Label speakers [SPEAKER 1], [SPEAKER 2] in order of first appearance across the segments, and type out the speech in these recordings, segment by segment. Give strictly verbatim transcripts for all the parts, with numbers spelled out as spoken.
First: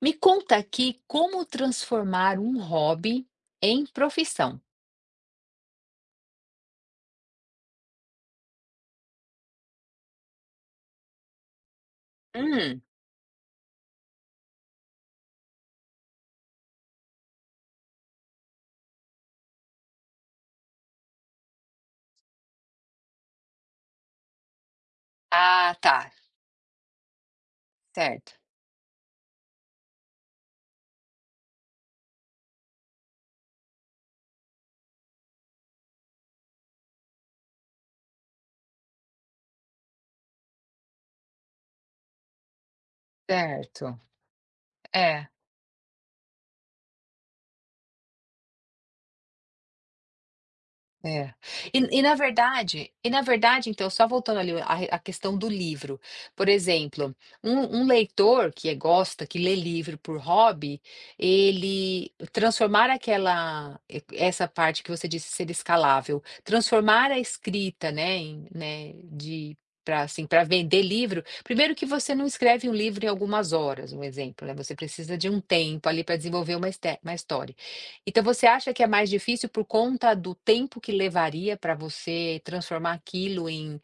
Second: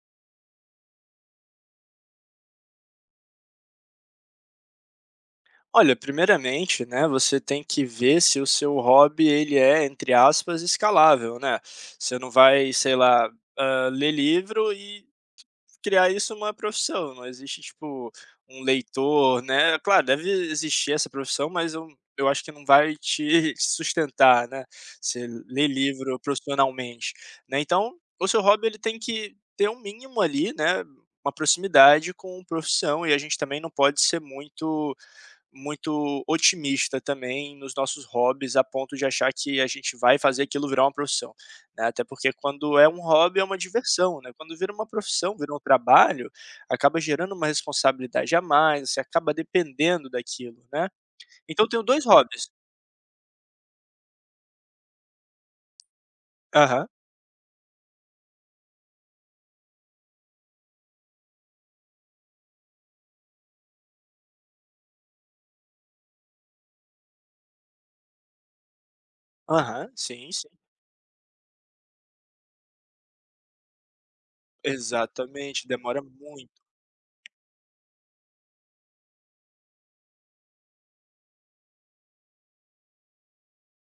[SPEAKER 1] Me conta aqui como transformar um hobby em profissão.
[SPEAKER 2] Olha, primeiramente, né, você tem que ver se o seu hobby ele é, entre aspas, escalável, né? Você não vai,
[SPEAKER 1] Hum.
[SPEAKER 2] sei lá, ah, ler livro e criar isso uma profissão. Não existe, tipo, um leitor, né? Claro, deve existir essa profissão, mas eu, eu acho que não vai te sustentar, né? Você ler
[SPEAKER 1] Ah, tá.
[SPEAKER 2] livro profissionalmente, né? Então, o
[SPEAKER 1] Certo,
[SPEAKER 2] seu hobby ele tem que ter um mínimo ali, né? Uma proximidade com profissão e a gente também não pode ser muito muito otimista também nos nossos hobbies, a ponto de achar que a gente vai fazer aquilo virar uma profissão, né, até porque quando é um hobby é uma
[SPEAKER 1] certo.
[SPEAKER 2] diversão, né, quando vira uma
[SPEAKER 1] É.
[SPEAKER 2] profissão, vira um trabalho, acaba gerando uma responsabilidade a mais, você acaba dependendo daquilo, né.
[SPEAKER 1] É.
[SPEAKER 2] Então eu tenho
[SPEAKER 1] E e
[SPEAKER 2] dois
[SPEAKER 1] na
[SPEAKER 2] hobbies.
[SPEAKER 1] verdade e na verdade, então, só voltando ali a re a questão do livro, por
[SPEAKER 2] Aham,
[SPEAKER 1] exemplo, um um leitor que é gosta, que lê livro por hobby, ele transformar aquela e essa parte que você disse ser escalável, transformar a escrita, né, em né, de
[SPEAKER 2] aham,
[SPEAKER 1] para assim,
[SPEAKER 2] sim,
[SPEAKER 1] para
[SPEAKER 2] sim.
[SPEAKER 1] vender livro, primeiro que você não escreve um livro em algumas horas, um exemplo, né, você precisa de um
[SPEAKER 2] Exatamente,
[SPEAKER 1] tempo ali
[SPEAKER 2] demora
[SPEAKER 1] para desenvolver
[SPEAKER 2] muito.
[SPEAKER 1] uma este uma história. Então você acha que é mais difícil por conta do tempo que levaria para você transformar aquilo em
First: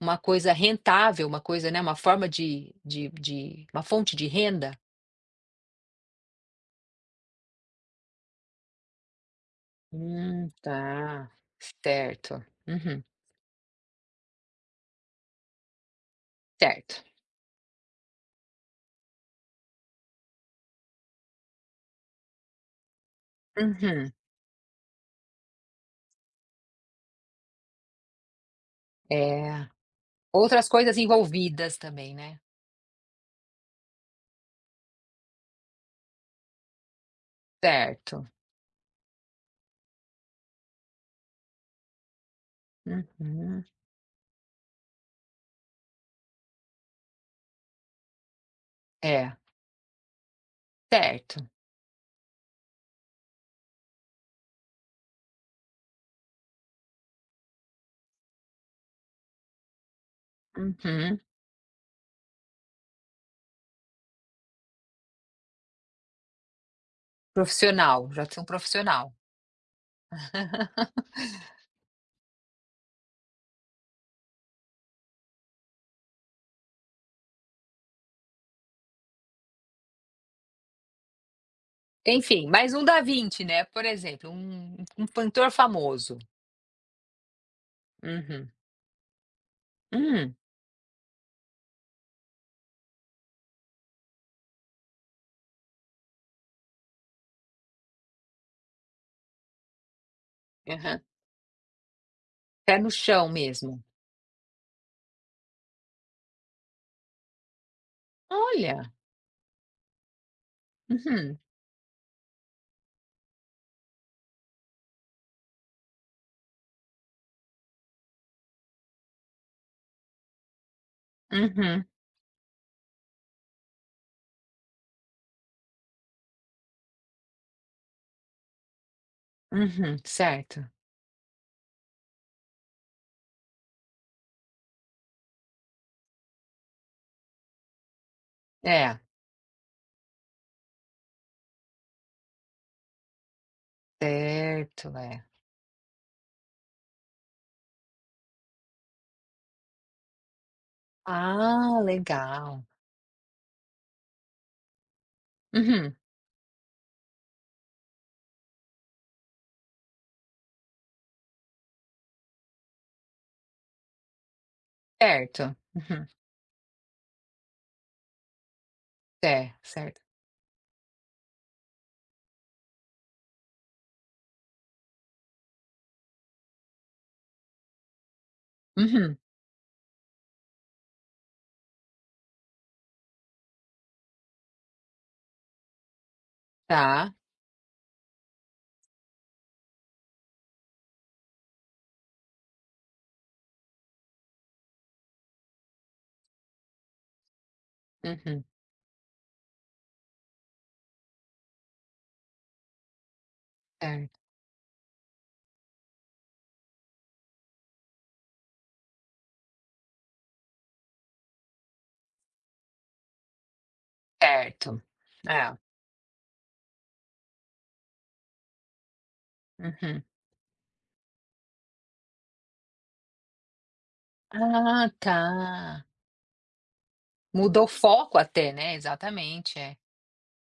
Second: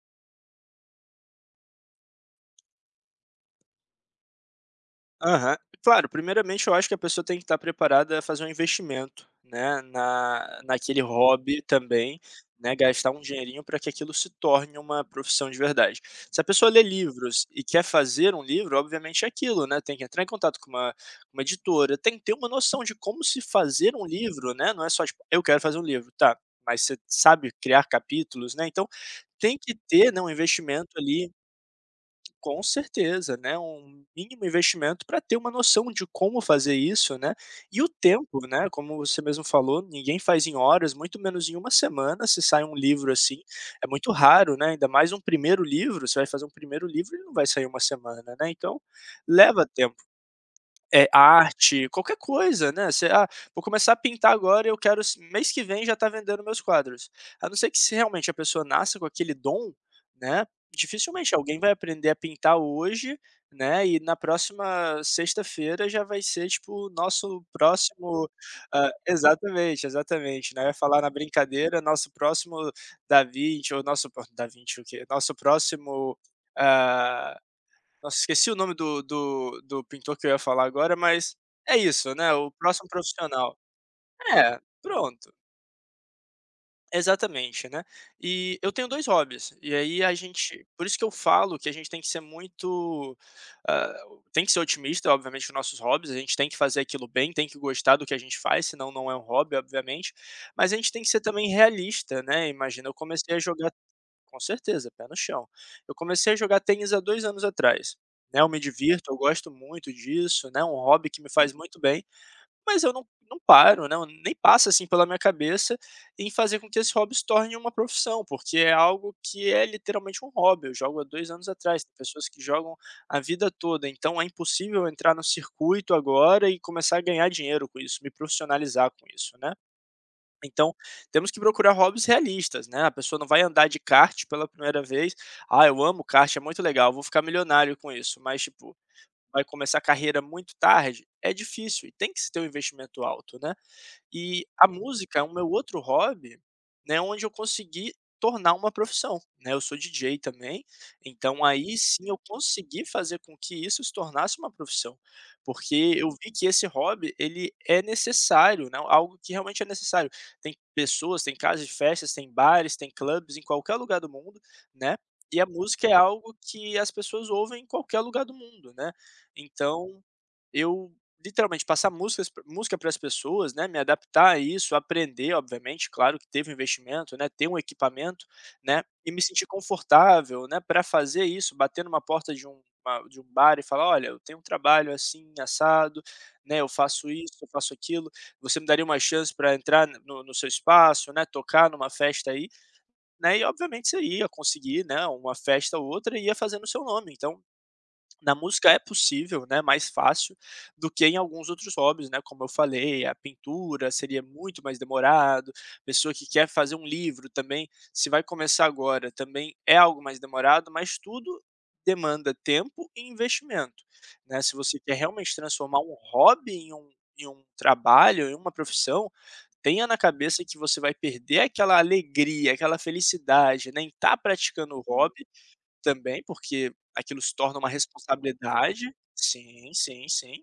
[SPEAKER 1] uma coisa rentável, uma coisa, né, uma forma de de de uma fonte de renda?
[SPEAKER 2] Aham. Claro, primeiramente eu acho que a pessoa tem que estar preparada a fazer um investimento, né,
[SPEAKER 1] Hum,
[SPEAKER 2] na naquele
[SPEAKER 1] tá.
[SPEAKER 2] hobby também,
[SPEAKER 1] Certo.
[SPEAKER 2] né,
[SPEAKER 1] Uhum.
[SPEAKER 2] gastar um dinheirinho para que aquilo se torne uma profissão de verdade. Se a pessoa lê
[SPEAKER 1] Certo.
[SPEAKER 2] livros e quer fazer um livro, obviamente é aquilo, né, tem que entrar em contato com uma uma editora, tem que ter uma noção de como se fazer um
[SPEAKER 1] Uhum.
[SPEAKER 2] livro, né, não é só tipo: "Eu quero fazer um livro", tá, mas você sabe criar capítulos, né, então tem
[SPEAKER 1] É.
[SPEAKER 2] que ter, né, um
[SPEAKER 1] Outras
[SPEAKER 2] investimento
[SPEAKER 1] coisas
[SPEAKER 2] ali
[SPEAKER 1] envolvidas também, né.
[SPEAKER 2] com certeza, né, um mínimo investimento para ter uma noção de como fazer isso, né, e o
[SPEAKER 1] Certo.
[SPEAKER 2] tempo, né, como você mesmo falou, ninguém faz em horas, muito menos em uma semana, se sai um livro assim,
[SPEAKER 1] Uhum.
[SPEAKER 2] é muito raro, né, ainda mais um primeiro livro, você vai fazer um primeiro livro, ele não vai sair em uma semana, né, então,
[SPEAKER 1] É.
[SPEAKER 2] leva tempo. É,
[SPEAKER 1] Certo.
[SPEAKER 2] arte, qualquer coisa, né, você: "Ah, vou começar a pintar agora e eu quero s mês que vem já tá vendendo meus quadros". A não ser que se realmente a pessoa nasça com aquele dom, né,
[SPEAKER 1] Uhum.
[SPEAKER 2] dificilmente alguém vai aprender a pintar hoje, né, e na próxima sexta-feira já vai ser, tipo, o nosso
[SPEAKER 1] Profissional, já
[SPEAKER 2] próximo
[SPEAKER 1] ser um
[SPEAKER 2] hã,
[SPEAKER 1] profissional.
[SPEAKER 2] exatamente, exatamente, né, eu ia falar na brincadeira, nosso próximo Da Vinci ou nosso pró Da Vinci o quê? Nosso próximo, ah, nossa, esqueci o nome do do do pintor que eu ia falar agora, mas é isso, né,
[SPEAKER 1] Enfim,
[SPEAKER 2] o
[SPEAKER 1] mais um
[SPEAKER 2] próximo
[SPEAKER 1] Da Vinci,
[SPEAKER 2] profissional.
[SPEAKER 1] né, por exemplo,
[SPEAKER 2] É,
[SPEAKER 1] um um
[SPEAKER 2] pronto,
[SPEAKER 1] pintor famoso.
[SPEAKER 2] exatamente, né.
[SPEAKER 1] Uhum.
[SPEAKER 2] E eu tenho dois hobbies, e aí a
[SPEAKER 1] Hum.
[SPEAKER 2] gente por isso que eu falo que a gente tem que ser muito, hã, tem que ser otimista, obviamente, com nossos hobbies, a gente tem que fazer aquilo bem, tem que gostar do que a gente faz, senão não é um hobby, obviamente, mas a gente
[SPEAKER 1] Aham.
[SPEAKER 2] tem que ser também realista, né.
[SPEAKER 1] Pé
[SPEAKER 2] Imagina,
[SPEAKER 1] no
[SPEAKER 2] eu
[SPEAKER 1] chão
[SPEAKER 2] comecei a jogar.
[SPEAKER 1] mesmo.
[SPEAKER 2] Com certeza, pé no chão. Eu comecei a jogar tênis há dois anos atrás, né, eu me
[SPEAKER 1] Olha!
[SPEAKER 2] divirto, eu gosto muito disso, né, um hobby que me
[SPEAKER 1] Uhum.
[SPEAKER 2] faz muito bem, mas eu não não paro, né, eu nem passa, assim, pela minha cabeça em fazer com que esse hobby se torne uma profissão, porque é algo que é literalmente um hobby, eu jogo há dois anos
[SPEAKER 1] Uhum.
[SPEAKER 2] atrás, tem pessoas que jogam a vida toda, então é impossível eu entrar no circuito agora e começar a ganhar dinheiro com isso, me profissionalizar com isso, né.
[SPEAKER 1] Uhum. Certo.
[SPEAKER 2] Então, temos que procurar hobbies realistas, né, a pessoa não vai andar de kart pela primeira vez, "Ah, eu amo kart, é muito legal, vou ficar milionário com isso", mas tipo,
[SPEAKER 1] É.
[SPEAKER 2] vai começar a carreira muito tarde, é difícil e tem que se ter um investimento alto, né. E a
[SPEAKER 1] Certo,
[SPEAKER 2] música é
[SPEAKER 1] é.
[SPEAKER 2] o meu outro hobby, né, onde eu consegui tornar uma profissão, né, eu sou D J também, então aí
[SPEAKER 1] Ah,
[SPEAKER 2] sim eu
[SPEAKER 1] legal.
[SPEAKER 2] consegui fazer com que isso se tornasse uma profissão, porque
[SPEAKER 1] Uhum.
[SPEAKER 2] eu vi que esse hobby ele é necessário, né, algo que realmente é necessário. Tem pessoas, tem casas de festas, tem bares, tem clubes em qualquer lugar do mundo, né, e a
[SPEAKER 1] Certo.
[SPEAKER 2] música é
[SPEAKER 1] Uhum.
[SPEAKER 2] algo que as pessoas ouvem em qualquer lugar do mundo, né.
[SPEAKER 1] É, certo.
[SPEAKER 2] Então, eu literalmente passar músicas música para as pessoas, né, me adaptar a isso, aprender obviamente, claro que teve um investimento, né, ter um equipamento, né, e
[SPEAKER 1] Uhum.
[SPEAKER 2] me sentir confortável, né, para fazer isso, bater numa porta de um uma- de um bar e falar: "Olha, eu tenho um trabalho assim, assado, né, eu faço
[SPEAKER 1] Tá.
[SPEAKER 2] isso, eu faço aquilo, você me daria uma chance para entrar no no seu espaço, né, tocar numa festa aí?", né, e obviamente você ia conseguir, né, uma festa ou outra e ia fazendo o seu nome, então, na
[SPEAKER 1] Uhum.
[SPEAKER 2] música é possível, né, mais fácil do que em alguns outros hobbies, né, como eu falei, a pintura
[SPEAKER 1] Certo.
[SPEAKER 2] seria muito mais demorado, pessoa que quer fazer um livro também, se vai começar agora, também é algo mais demorado, mas tudo demanda tempo e investimento, né. Se você
[SPEAKER 1] Certo.
[SPEAKER 2] quer realmente
[SPEAKER 1] É.
[SPEAKER 2] transformar um hobby em um em um trabalho, em uma profissão, tenha na
[SPEAKER 1] Uhum.
[SPEAKER 2] cabeça que você vai perder aquela alegria, aquela felicidade, né, em estar praticando o
[SPEAKER 1] Ah, tá.
[SPEAKER 2] hobby também, porque aquilo se torna
[SPEAKER 1] Mudou o
[SPEAKER 2] uma
[SPEAKER 1] foco até, né.
[SPEAKER 2] responsabilidade
[SPEAKER 1] Exatamente,
[SPEAKER 2] sim,
[SPEAKER 1] é.
[SPEAKER 2] sim, sim.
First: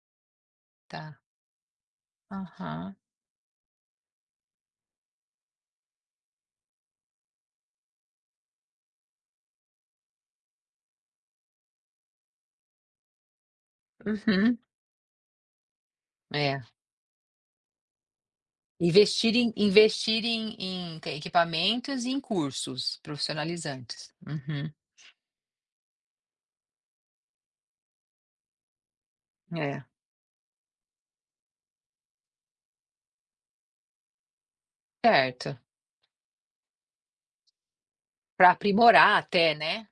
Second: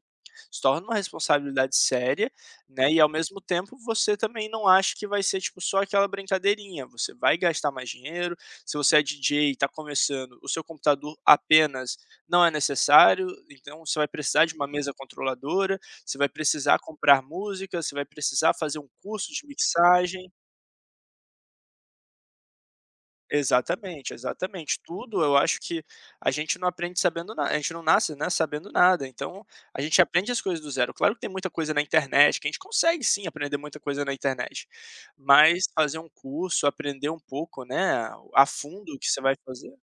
[SPEAKER 2] Se torna uma
[SPEAKER 1] Tá.
[SPEAKER 2] responsabilidade séria, né,
[SPEAKER 1] Aham.
[SPEAKER 2] e ao mesmo tempo você também não acha que vai ser, tipo, só aquela brincadeirinha, você vai gastar mais dinheiro, se você é D J e está começando, o seu computador apenas não é necessário, então você vai precisar de
[SPEAKER 1] Uhum.
[SPEAKER 2] uma mesa controladora, você vai
[SPEAKER 1] É.
[SPEAKER 2] precisar comprar música, você vai precisar fazer um curso
[SPEAKER 1] Investir
[SPEAKER 2] de
[SPEAKER 1] em investir
[SPEAKER 2] mixagem.
[SPEAKER 1] em em que equipamentos e em cursos profissionalizantes.
[SPEAKER 2] Exatamente,
[SPEAKER 1] Uhum.
[SPEAKER 2] exatamente. Tudo eu acho que a gente não aprende sabendo nada, a gente não nasce, né, sabendo nada, então a
[SPEAKER 1] É,
[SPEAKER 2] gente aprende as coisas do zero. Claro que tem muita coisa na internet, que a gente consegue sim aprender muita coisa na internet,
[SPEAKER 1] certo.
[SPEAKER 2] mas fazer um curso, aprender um pouco, né, a
[SPEAKER 1] Para
[SPEAKER 2] fundo o que
[SPEAKER 1] aprimorar
[SPEAKER 2] você vai
[SPEAKER 1] até,
[SPEAKER 2] fazer,
[SPEAKER 1] né.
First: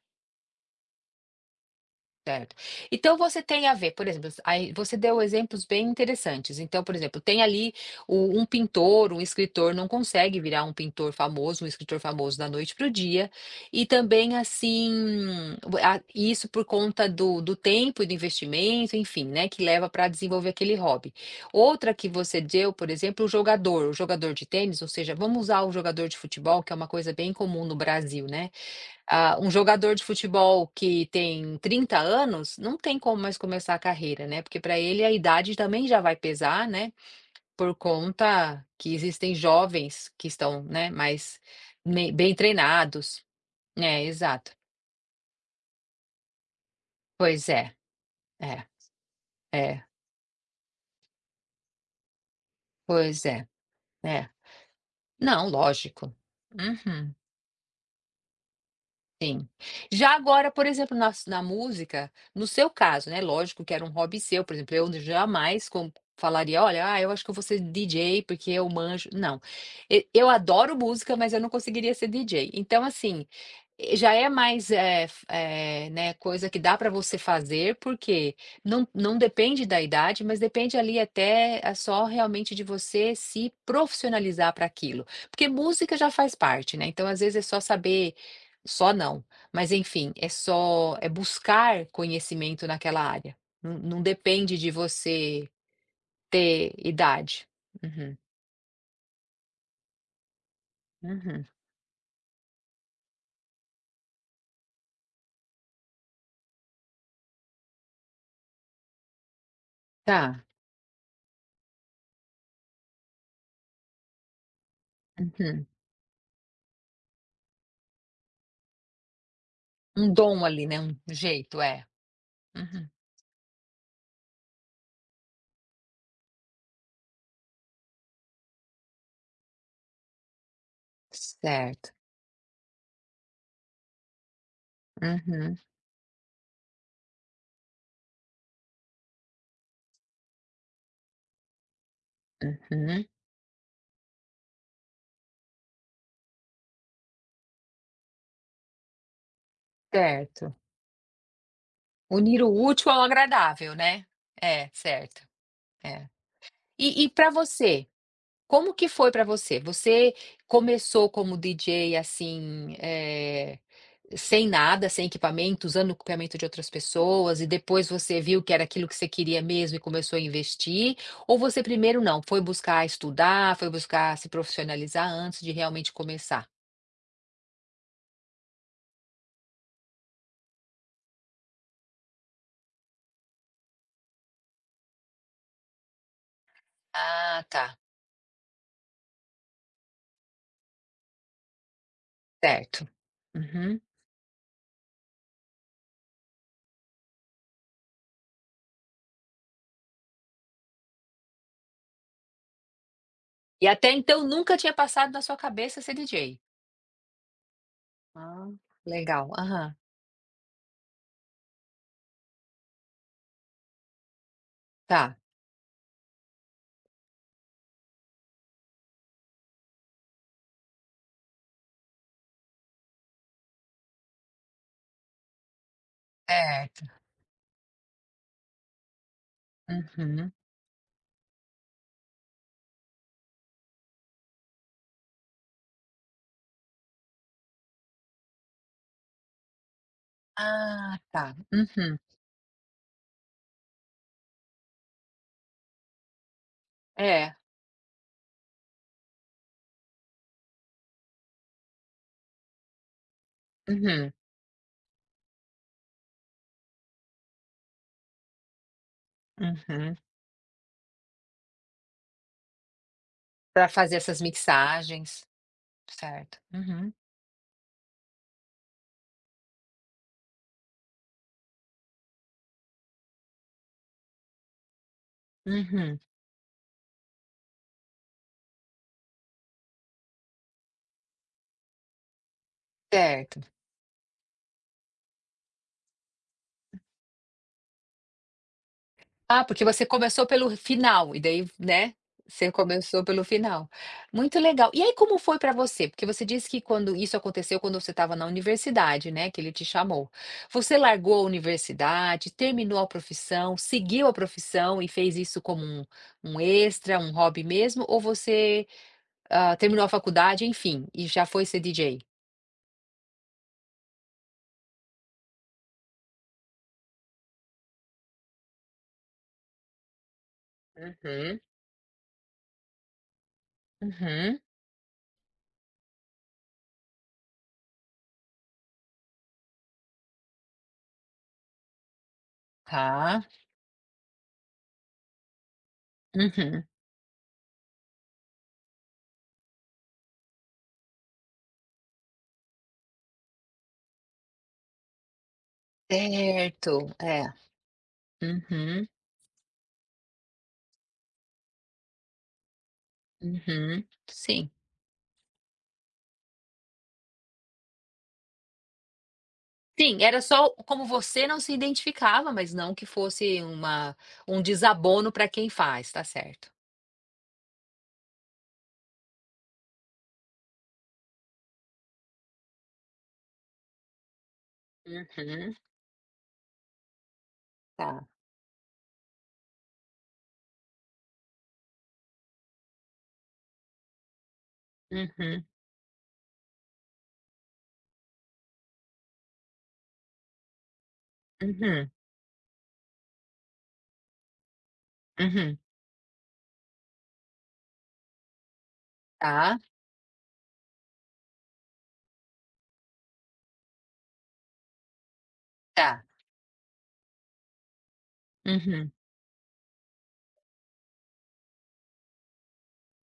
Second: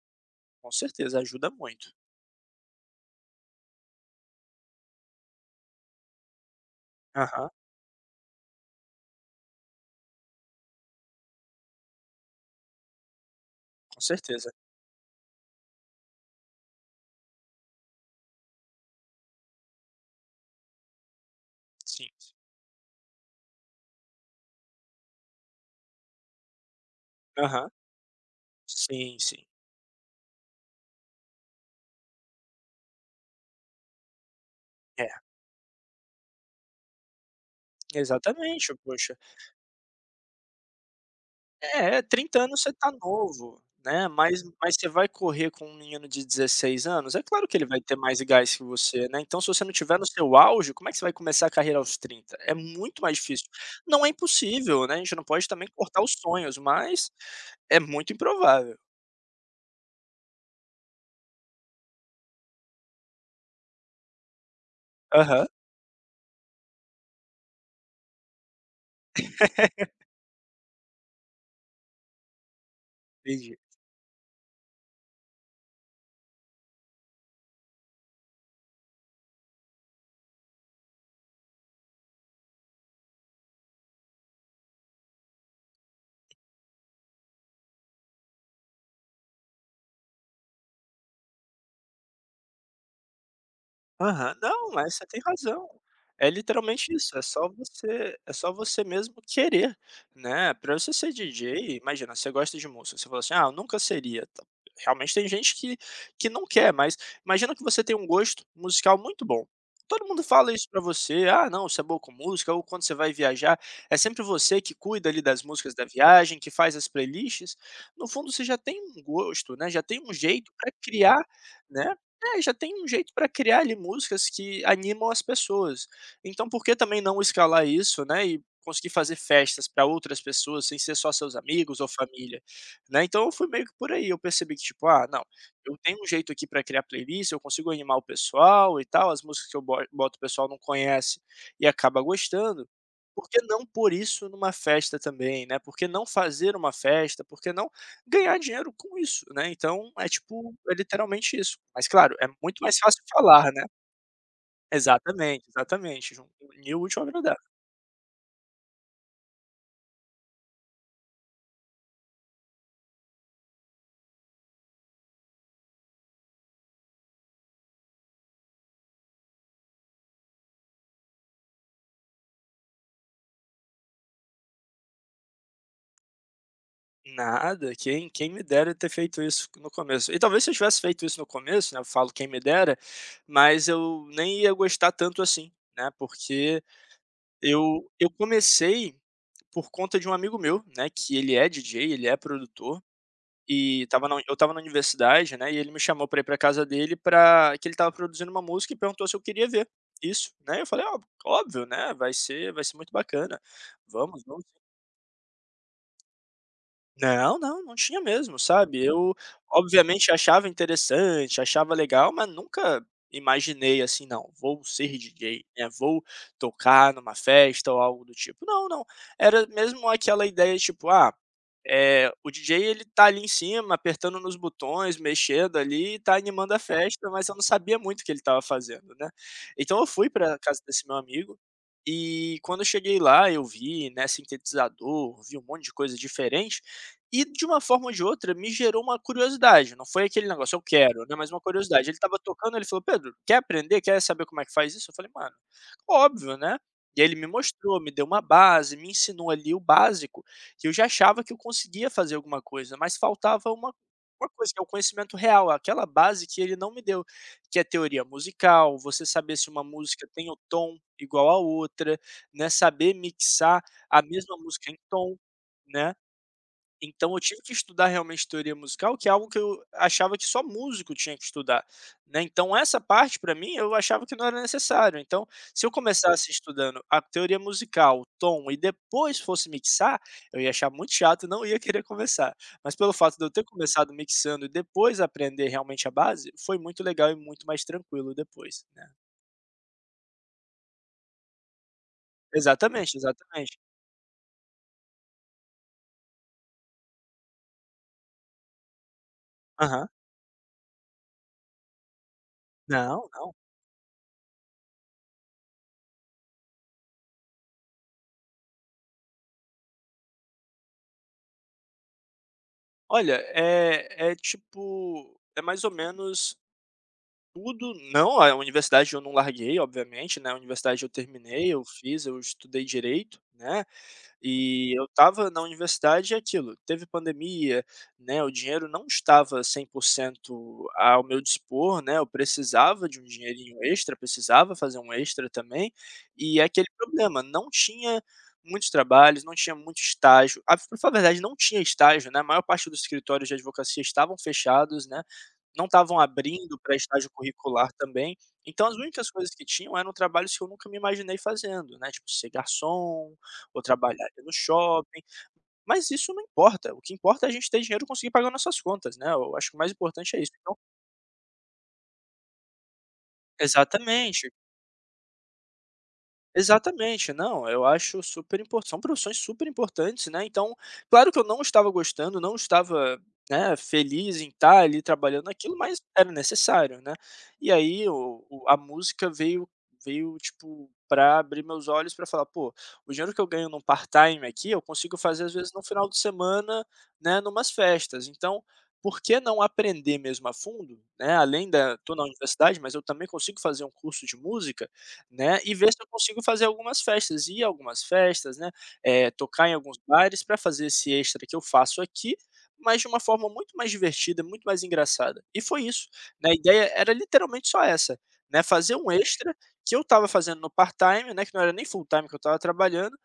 [SPEAKER 2] com certeza ajuda muito.
[SPEAKER 1] Certo. Então você tem a ver, por exemplo, aí você deu exemplos bem interessantes. Então, por exemplo, tem
[SPEAKER 2] Aham,
[SPEAKER 1] ali o- um pintor, um escritor não consegue virar um pintor famoso, um escritor famoso da noite para o dia, e
[SPEAKER 2] com
[SPEAKER 1] também
[SPEAKER 2] certeza.
[SPEAKER 1] assim, o- a- isso por conta do, do tempo e do investimento, enfim, né, que leva para desenvolver aquele hobby. Outra que
[SPEAKER 2] Sim.
[SPEAKER 1] você deu, por exemplo, o jogador, o jogador de tênis, ou seja, vamos usar o jogador de futebol, que é uma coisa bem comum
[SPEAKER 2] Aham.
[SPEAKER 1] no Brasil, né?
[SPEAKER 2] Sim,
[SPEAKER 1] Ah,
[SPEAKER 2] sim.
[SPEAKER 1] um jogador de futebol que tem trinta anos, não tem como mais começar a carreira, né, porque para ele
[SPEAKER 2] É,
[SPEAKER 1] a idade também já vai pesar, né, por conta
[SPEAKER 2] exatamente,
[SPEAKER 1] que
[SPEAKER 2] poxa.
[SPEAKER 1] existem jovens que estão, né, mais
[SPEAKER 2] É,
[SPEAKER 1] me bem
[SPEAKER 2] trinta anos você tá
[SPEAKER 1] treinados.
[SPEAKER 2] novo,
[SPEAKER 1] É,
[SPEAKER 2] né, mas
[SPEAKER 1] exato.
[SPEAKER 2] mas você vai correr com um menino de dezesseis anos? É claro
[SPEAKER 1] Pois
[SPEAKER 2] que
[SPEAKER 1] é,
[SPEAKER 2] ele vai ter mais
[SPEAKER 1] é,
[SPEAKER 2] gás que você, né, então se você não
[SPEAKER 1] é,
[SPEAKER 2] tiver no seu auge, como é que você vai começar a carreira aos trinta? É muito mais
[SPEAKER 1] pois é,
[SPEAKER 2] difícil. Não é
[SPEAKER 1] é.
[SPEAKER 2] impossível, né, a gente não
[SPEAKER 1] Não,
[SPEAKER 2] pode também cortar
[SPEAKER 1] lógico.
[SPEAKER 2] os sonhos, mas
[SPEAKER 1] Uhum.
[SPEAKER 2] é muito improvável.
[SPEAKER 1] Sim. Já agora, por exemplo, nas na música, no seu caso, né, lógico que era um hobby seu, por exemplo, eu
[SPEAKER 2] Aham.
[SPEAKER 1] jamais com falaria: "Olha, ah, eu acho que eu vou ser D J, porque eu manjo". Não. E eu adoro música, mas eu não conseguiria ser D J. Então, assim,
[SPEAKER 2] Entendi.
[SPEAKER 1] já é mais, é f eh, né, coisa que dá para você fazer, porque não não depende da idade, mas depende ali até é só realmente de você se profissionalizar para aquilo. Porque música já faz parte, né, então às vezes é só saber só não, mas enfim, é só é buscar conhecimento naquela área. Não não
[SPEAKER 2] Aham.
[SPEAKER 1] depende de
[SPEAKER 2] Não, mas você tem
[SPEAKER 1] você
[SPEAKER 2] razão. É
[SPEAKER 1] ter
[SPEAKER 2] literalmente isso, é
[SPEAKER 1] idade.
[SPEAKER 2] só
[SPEAKER 1] Uhum,
[SPEAKER 2] você é só você mesmo querer, né. Pra você ser
[SPEAKER 1] uhum.
[SPEAKER 2] D J, imagina, você gosta de música, você fala assim: "Ah, eu nunca seria", ta realmente tem gente que que não quer, mas imagina que você tem um gosto musical muito bom. Todo mundo
[SPEAKER 1] Tá.
[SPEAKER 2] fala isso pra você: "Ah, não, você é bom com música", ou quando você vai viajar, é sempre você que cuida ali das
[SPEAKER 1] Uhum.
[SPEAKER 2] músicas da viagem, que faz as playlists. No fundo, você já tem um gosto, né, já tem
[SPEAKER 1] Um
[SPEAKER 2] um
[SPEAKER 1] dom
[SPEAKER 2] jeito
[SPEAKER 1] ali,
[SPEAKER 2] pra
[SPEAKER 1] né, um
[SPEAKER 2] criar,
[SPEAKER 1] jeito, é.
[SPEAKER 2] né é, já tem
[SPEAKER 1] Uhum.
[SPEAKER 2] um jeito para criar ali músicas que animam as pessoas. Então por que também não escalar isso, né, e conseguir fazer festas para outras pessoas sem ser só seus amigos ou
[SPEAKER 1] Certo.
[SPEAKER 2] família, né. Então eu fui meio que por aí, eu percebi que tipo: "Ah não,
[SPEAKER 1] Uhum,
[SPEAKER 2] eu tenho um jeito aqui para criar playlist, eu consigo animar o pessoal e tal, as músicas que eu bo boto o pessoal não conhece e acaba gostando,
[SPEAKER 1] uhum.
[SPEAKER 2] por que não pôr isso numa festa também, né, por que não fazer uma festa, por que não ganhar dinheiro com isso, né, então é tipo,
[SPEAKER 1] Certo.
[SPEAKER 2] é literalmente isso. Mas claro, é
[SPEAKER 1] Unir o
[SPEAKER 2] muito mais
[SPEAKER 1] útil ao
[SPEAKER 2] fácil falar, né.
[SPEAKER 1] agradável, né. É, certo,
[SPEAKER 2] Exatamente,
[SPEAKER 1] é.
[SPEAKER 2] exatamente, jun unir o útil
[SPEAKER 1] E
[SPEAKER 2] ao
[SPEAKER 1] e pra
[SPEAKER 2] agradável.
[SPEAKER 1] você, como que foi para você? Você começou como D J, assim, eh, sem nada, sem equipamento, usando o equipamento de outras pessoas e depois você viu que era aquilo que você queria mesmo e começou a investir? Ou você primeiro não, foi buscar estudar, foi buscar se profissionalizar antes de realmente começar?
[SPEAKER 2] Nada, quem quem me dera ter feito isso no começo. E talvez se eu tivesse feito isso no começo, né, eu falo quem me dera, mas eu nem ia gostar tanto assim, né, porque
[SPEAKER 1] Ah, tá.
[SPEAKER 2] eu eu comecei por conta de um amigo meu, né, que ele é D J, ele é produtor.
[SPEAKER 1] Certo. Uhum.
[SPEAKER 2] E tava na eu tava na universidade, né, e ele me chamou pra ir pra casa dele pra que ele tava produzindo uma música e perguntou se eu queria ver isso, né, eu falei: "Ó, óbvio, né, vai ser vai ser muito bacana,
[SPEAKER 1] E até
[SPEAKER 2] vamos,
[SPEAKER 1] então
[SPEAKER 2] vamos".
[SPEAKER 1] nunca tinha passado na sua cabeça ser D J?
[SPEAKER 2] Não, não, não tinha mesmo,
[SPEAKER 1] Ah,
[SPEAKER 2] sabe. Eu
[SPEAKER 1] legal. Aham,
[SPEAKER 2] obviamente achava interessante, achava legal, mas nunca imaginei assim: "Não, vou ser
[SPEAKER 1] tá.
[SPEAKER 2] D J, né, vou tocar numa festa ou algo do tipo". Não, não, era mesmo aquela ideia tipo: "Ah, eh, o D J ele tá ali em cima, apertando nos botões, mexendo ali e tá animando a
[SPEAKER 1] Certo.
[SPEAKER 2] festa, mas eu não sabia muito o que ele estava fazendo, né. Então eu fui
[SPEAKER 1] Uhum.
[SPEAKER 2] pra casa desse meu amigo, e quando eu cheguei lá eu vi, né, sintetizador, vi um monte de coisa diferente, e de uma forma ou de outra me gerou uma curiosidade, não foi aquele negócio: "Eu
[SPEAKER 1] Ah,
[SPEAKER 2] quero", né, mas
[SPEAKER 1] tá.
[SPEAKER 2] uma curiosidade. Ele
[SPEAKER 1] Uhum.
[SPEAKER 2] estava tocando, ele falou: "Pedro, quer aprender? Quer saber como é que faz isso?" Eu falei: "Mano, óbvio, né". E aí ele me
[SPEAKER 1] É.
[SPEAKER 2] mostrou, me deu uma base, me ensinou ali o básico, que eu já achava que eu conseguia fazer alguma coisa, mas faltava uma
[SPEAKER 1] Uhum,
[SPEAKER 2] uma coisa, que é o conhecimento real, aquela base que ele não me deu, que é teoria musical, você saber se uma
[SPEAKER 1] uhum.
[SPEAKER 2] música tem o tom igual à outra, né, saber mixar
[SPEAKER 1] Pra fazer
[SPEAKER 2] a
[SPEAKER 1] essas
[SPEAKER 2] mesma música em tom,
[SPEAKER 1] mixagens.
[SPEAKER 2] né.
[SPEAKER 1] Certo. Uhum,
[SPEAKER 2] Então eu tive que estudar realmente teoria musical, que é algo que eu achava que só músico tinha que estudar, né. Então essa parte para mim eu achava que não era necessário. Então, se eu
[SPEAKER 1] uhum.
[SPEAKER 2] começasse estudando a teoria musical, o tom e depois fosse mixar, eu ia achar muito chato e não ia querer começar. Mas pelo fato de eu
[SPEAKER 1] Certo.
[SPEAKER 2] ter começado mixando e depois aprender realmente a base, foi muito legal e muito mais tranquilo depois, né.
[SPEAKER 1] Ah, porque você começou pelo final e daí, né, você
[SPEAKER 2] Exatamente,
[SPEAKER 1] começou pelo
[SPEAKER 2] exatamente.
[SPEAKER 1] final. Muito legal. E aí como foi para você? Porque você disse que quando isso aconteceu quando você estava na universidade, né, que ele te
[SPEAKER 2] Aham.
[SPEAKER 1] chamou. Você largou a universidade, terminou a
[SPEAKER 2] Não, não.
[SPEAKER 1] profissão, seguiu a profissão e fez isso como um um extra, um hobby mesmo, ou você, ah, terminou a faculdade, enfim, e já foi ser D J?
[SPEAKER 2] Olha, é é tipo, é mais ou menos. Tudo não, a universidade eu não larguei, obviamente, né, a universidade eu
[SPEAKER 1] Uhum,
[SPEAKER 2] terminei, eu fiz, eu estudei direito, né.
[SPEAKER 1] uhum,
[SPEAKER 2] E eu estava na universidade e aquilo, teve pandemia, né, o dinheiro não estava cem por cento ao meu dispor, né, eu precisava de um
[SPEAKER 1] tá.
[SPEAKER 2] dinheirinho extra, precisava fazer um extra também, e é
[SPEAKER 1] Uhum.
[SPEAKER 2] aquele problema, não tinha muitos trabalhos, não tinha muito estágio. Ah, pra falar a verdade, não tinha estágio, né, a maior parte dos escritórios de advocacia estavam fechados, né, não estavam abrindo para
[SPEAKER 1] Certo,
[SPEAKER 2] estágio
[SPEAKER 1] é.
[SPEAKER 2] curricular também. Então as
[SPEAKER 1] Uhum,
[SPEAKER 2] únicas coisas que tinham eram trabalhos que eu nunca me imaginei fazendo, né, tipo ser garçom, ou
[SPEAKER 1] uhum,
[SPEAKER 2] trabalhar no
[SPEAKER 1] sim.
[SPEAKER 2] shopping, mas isso não importa, o que importa é a gente ter dinheiro e conseguir pagar nossas contas, né, eu acho que o mais
[SPEAKER 1] Sim,
[SPEAKER 2] importante
[SPEAKER 1] era
[SPEAKER 2] é isso.
[SPEAKER 1] só
[SPEAKER 2] Então
[SPEAKER 1] como você não se identificava, mas não que fosse uma
[SPEAKER 2] exatamente.
[SPEAKER 1] um desabono para quem faz, tá certo.
[SPEAKER 2] Exatamente, não, eu acho super impor são profissões super importantes, né, então, claro que eu não estava gostando, não estava, né, feliz em estar ali trabalhando
[SPEAKER 1] Uhum,
[SPEAKER 2] naquilo, mas era necessário, né. E aí
[SPEAKER 1] tá.
[SPEAKER 2] o o a música veio veio, tipo, para abrir meus olhos para falar: "Pô, o dinheiro que eu ganho num part-time aqui, eu consigo fazer às
[SPEAKER 1] Uhum,
[SPEAKER 2] vezes no final de semana, né, numas festas, então, por que não aprender mesmo a fundo, né, além da
[SPEAKER 1] uhum,
[SPEAKER 2] tô na universidade, mas eu também consigo fazer um curso de música, né, e
[SPEAKER 1] uhum.
[SPEAKER 2] ver se eu consigo fazer algumas festas, ir a algumas festas, né, eh, tocar em
[SPEAKER 1] Tá,
[SPEAKER 2] alguns bares para fazer esse extra que eu faço aqui, mas de uma forma muito mais divertida, muito mais engraçada. E foi isso,
[SPEAKER 1] tá.
[SPEAKER 2] né, a ideia era literalmente só essa, né, fazer
[SPEAKER 1] Uhum,
[SPEAKER 2] um extra que eu estava fazendo no part-time, né, que não era nem full-time que eu estava trabalhando,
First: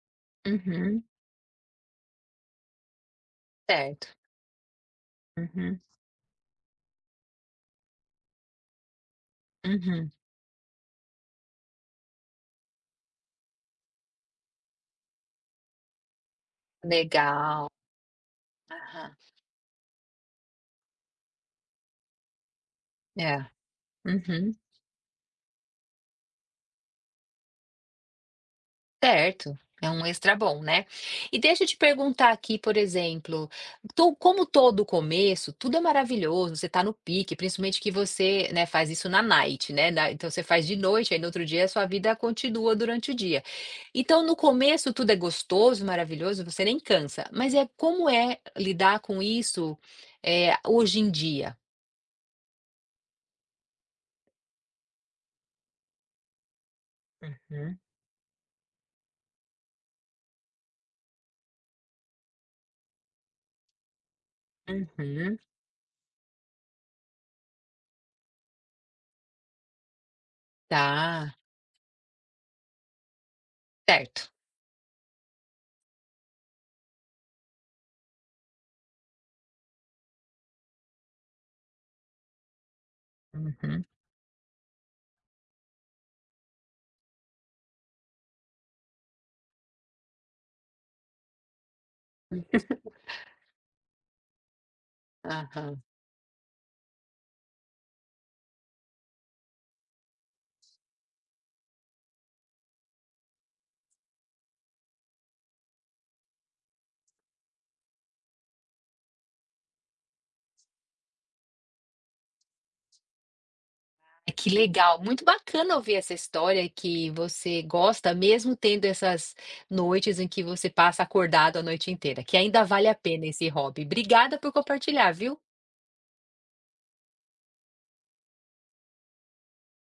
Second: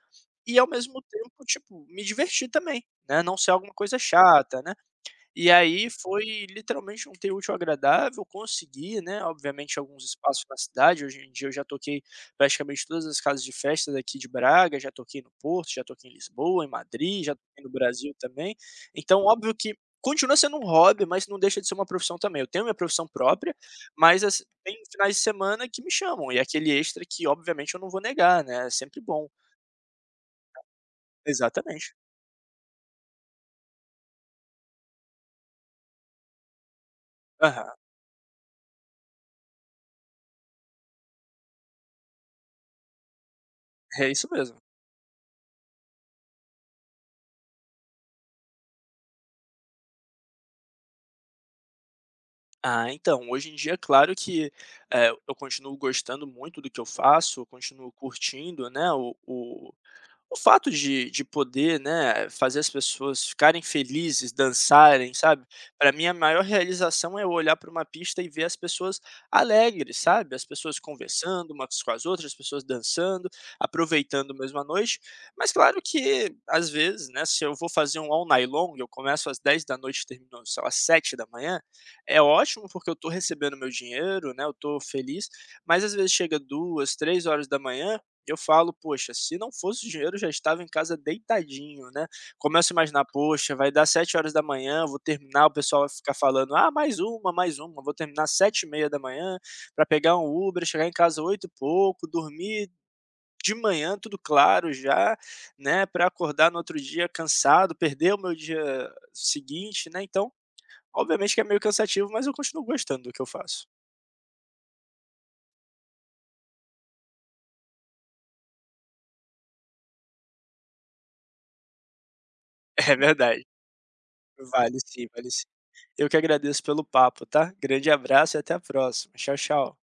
[SPEAKER 2] e ao mesmo
[SPEAKER 1] uhum.
[SPEAKER 2] tempo, tipo, me divertir também, né, não ser alguma coisa
[SPEAKER 1] Certo.
[SPEAKER 2] chata, né. E
[SPEAKER 1] Uhum,
[SPEAKER 2] aí foi literalmente um ter útil ao agradável, consegui, né, obviamente alguns
[SPEAKER 1] uhum.
[SPEAKER 2] espaços na cidade, hoje em dia eu já toquei praticamente todas as casas de festa daqui de Braga, já toquei no Porto, já toquei em Lisboa, em Madrid, já toquei
[SPEAKER 1] Legal.
[SPEAKER 2] no Brasil também.
[SPEAKER 1] Aham.
[SPEAKER 2] Então, óbvio que continua sendo um hobby, mas não deixa de ser uma profissão também. Eu tenho minha profissão
[SPEAKER 1] É.
[SPEAKER 2] própria, mas assim,
[SPEAKER 1] Uhum.
[SPEAKER 2] tem finais de semana que me chamam, e é aquele extra que obviamente eu não vou negar, né, é sempre bom.
[SPEAKER 1] Certo, é um extra bom, né. E deixa eu te
[SPEAKER 2] Exatamente.
[SPEAKER 1] perguntar aqui, por exemplo, to como todo começo, tudo é maravilhoso, você tá no pique,
[SPEAKER 2] Aham,
[SPEAKER 1] principalmente que você, né, faz isso na night, né, na então você faz de noite, aí no outro dia a sua vida continua durante o dia.
[SPEAKER 2] é
[SPEAKER 1] Então
[SPEAKER 2] isso
[SPEAKER 1] no
[SPEAKER 2] mesmo.
[SPEAKER 1] começo tudo é gostoso, maravilhoso, você nem cansa, mas é como é lidar com isso, eh, hoje em dia?
[SPEAKER 2] Ah, então, hoje em dia, claro que, eh, eu continuo gostando muito do que eu faço, eu
[SPEAKER 1] Uhum,
[SPEAKER 2] continuo curtindo, né, o o o fato de de poder, né, fazer as pessoas ficarem felizes, dançarem,
[SPEAKER 1] uhum,
[SPEAKER 2] sabe, para mim a maior realização é eu olhar para uma pista e ver as pessoas alegres, sabe, as pessoas
[SPEAKER 1] tá,
[SPEAKER 2] conversando umas com as outras, as pessoas dançando,
[SPEAKER 1] certo.
[SPEAKER 2] aproveitando mesmo a noite. Mas claro que, às vezes, né, se eu vou fazer um all night long, eu começo às vinte e duas horas e termino, sei lá, às sete horas, é ótimo porque eu tô recebendo meu
[SPEAKER 1] Uhum,
[SPEAKER 2] dinheiro, né, eu tô feliz, mas às vezes chega duas três horas da manhã eu falo: "Poxa, se não fosse o dinheiro, eu já estava em casa deitadinho", né.
[SPEAKER 1] hum,
[SPEAKER 2] Começo a imaginar: "Poxa, vai dar sete horas da manhã, vou terminar", o
[SPEAKER 1] aham.
[SPEAKER 2] pessoal vai ficar falando: "Ah, mais uma, mais uma", vou terminar sete e meia da manhã para pegar um Uber, chegar em casa oito e pouco, dormir de manhã, tudo claro já, né, Para acordar no outro dia cansado, perder o meu dia seguinte, né. Então, obviamente que é meio cansativo, mas eu continuo gostando do que eu faço.
[SPEAKER 1] Ai, que legal, muito bacana ouvir essa história que você gosta, mesmo tendo essas noites em que você passa acordado a noite inteira, que ainda vale a
[SPEAKER 2] É
[SPEAKER 1] pena
[SPEAKER 2] verdade.
[SPEAKER 1] esse hobby. Obrigada por
[SPEAKER 2] Vale sim,
[SPEAKER 1] compartilhar,
[SPEAKER 2] vale
[SPEAKER 1] viu?
[SPEAKER 2] sim. Eu que agradeço pelo papo, tá? Grande abraço e até a próxima. Tchau, tchau.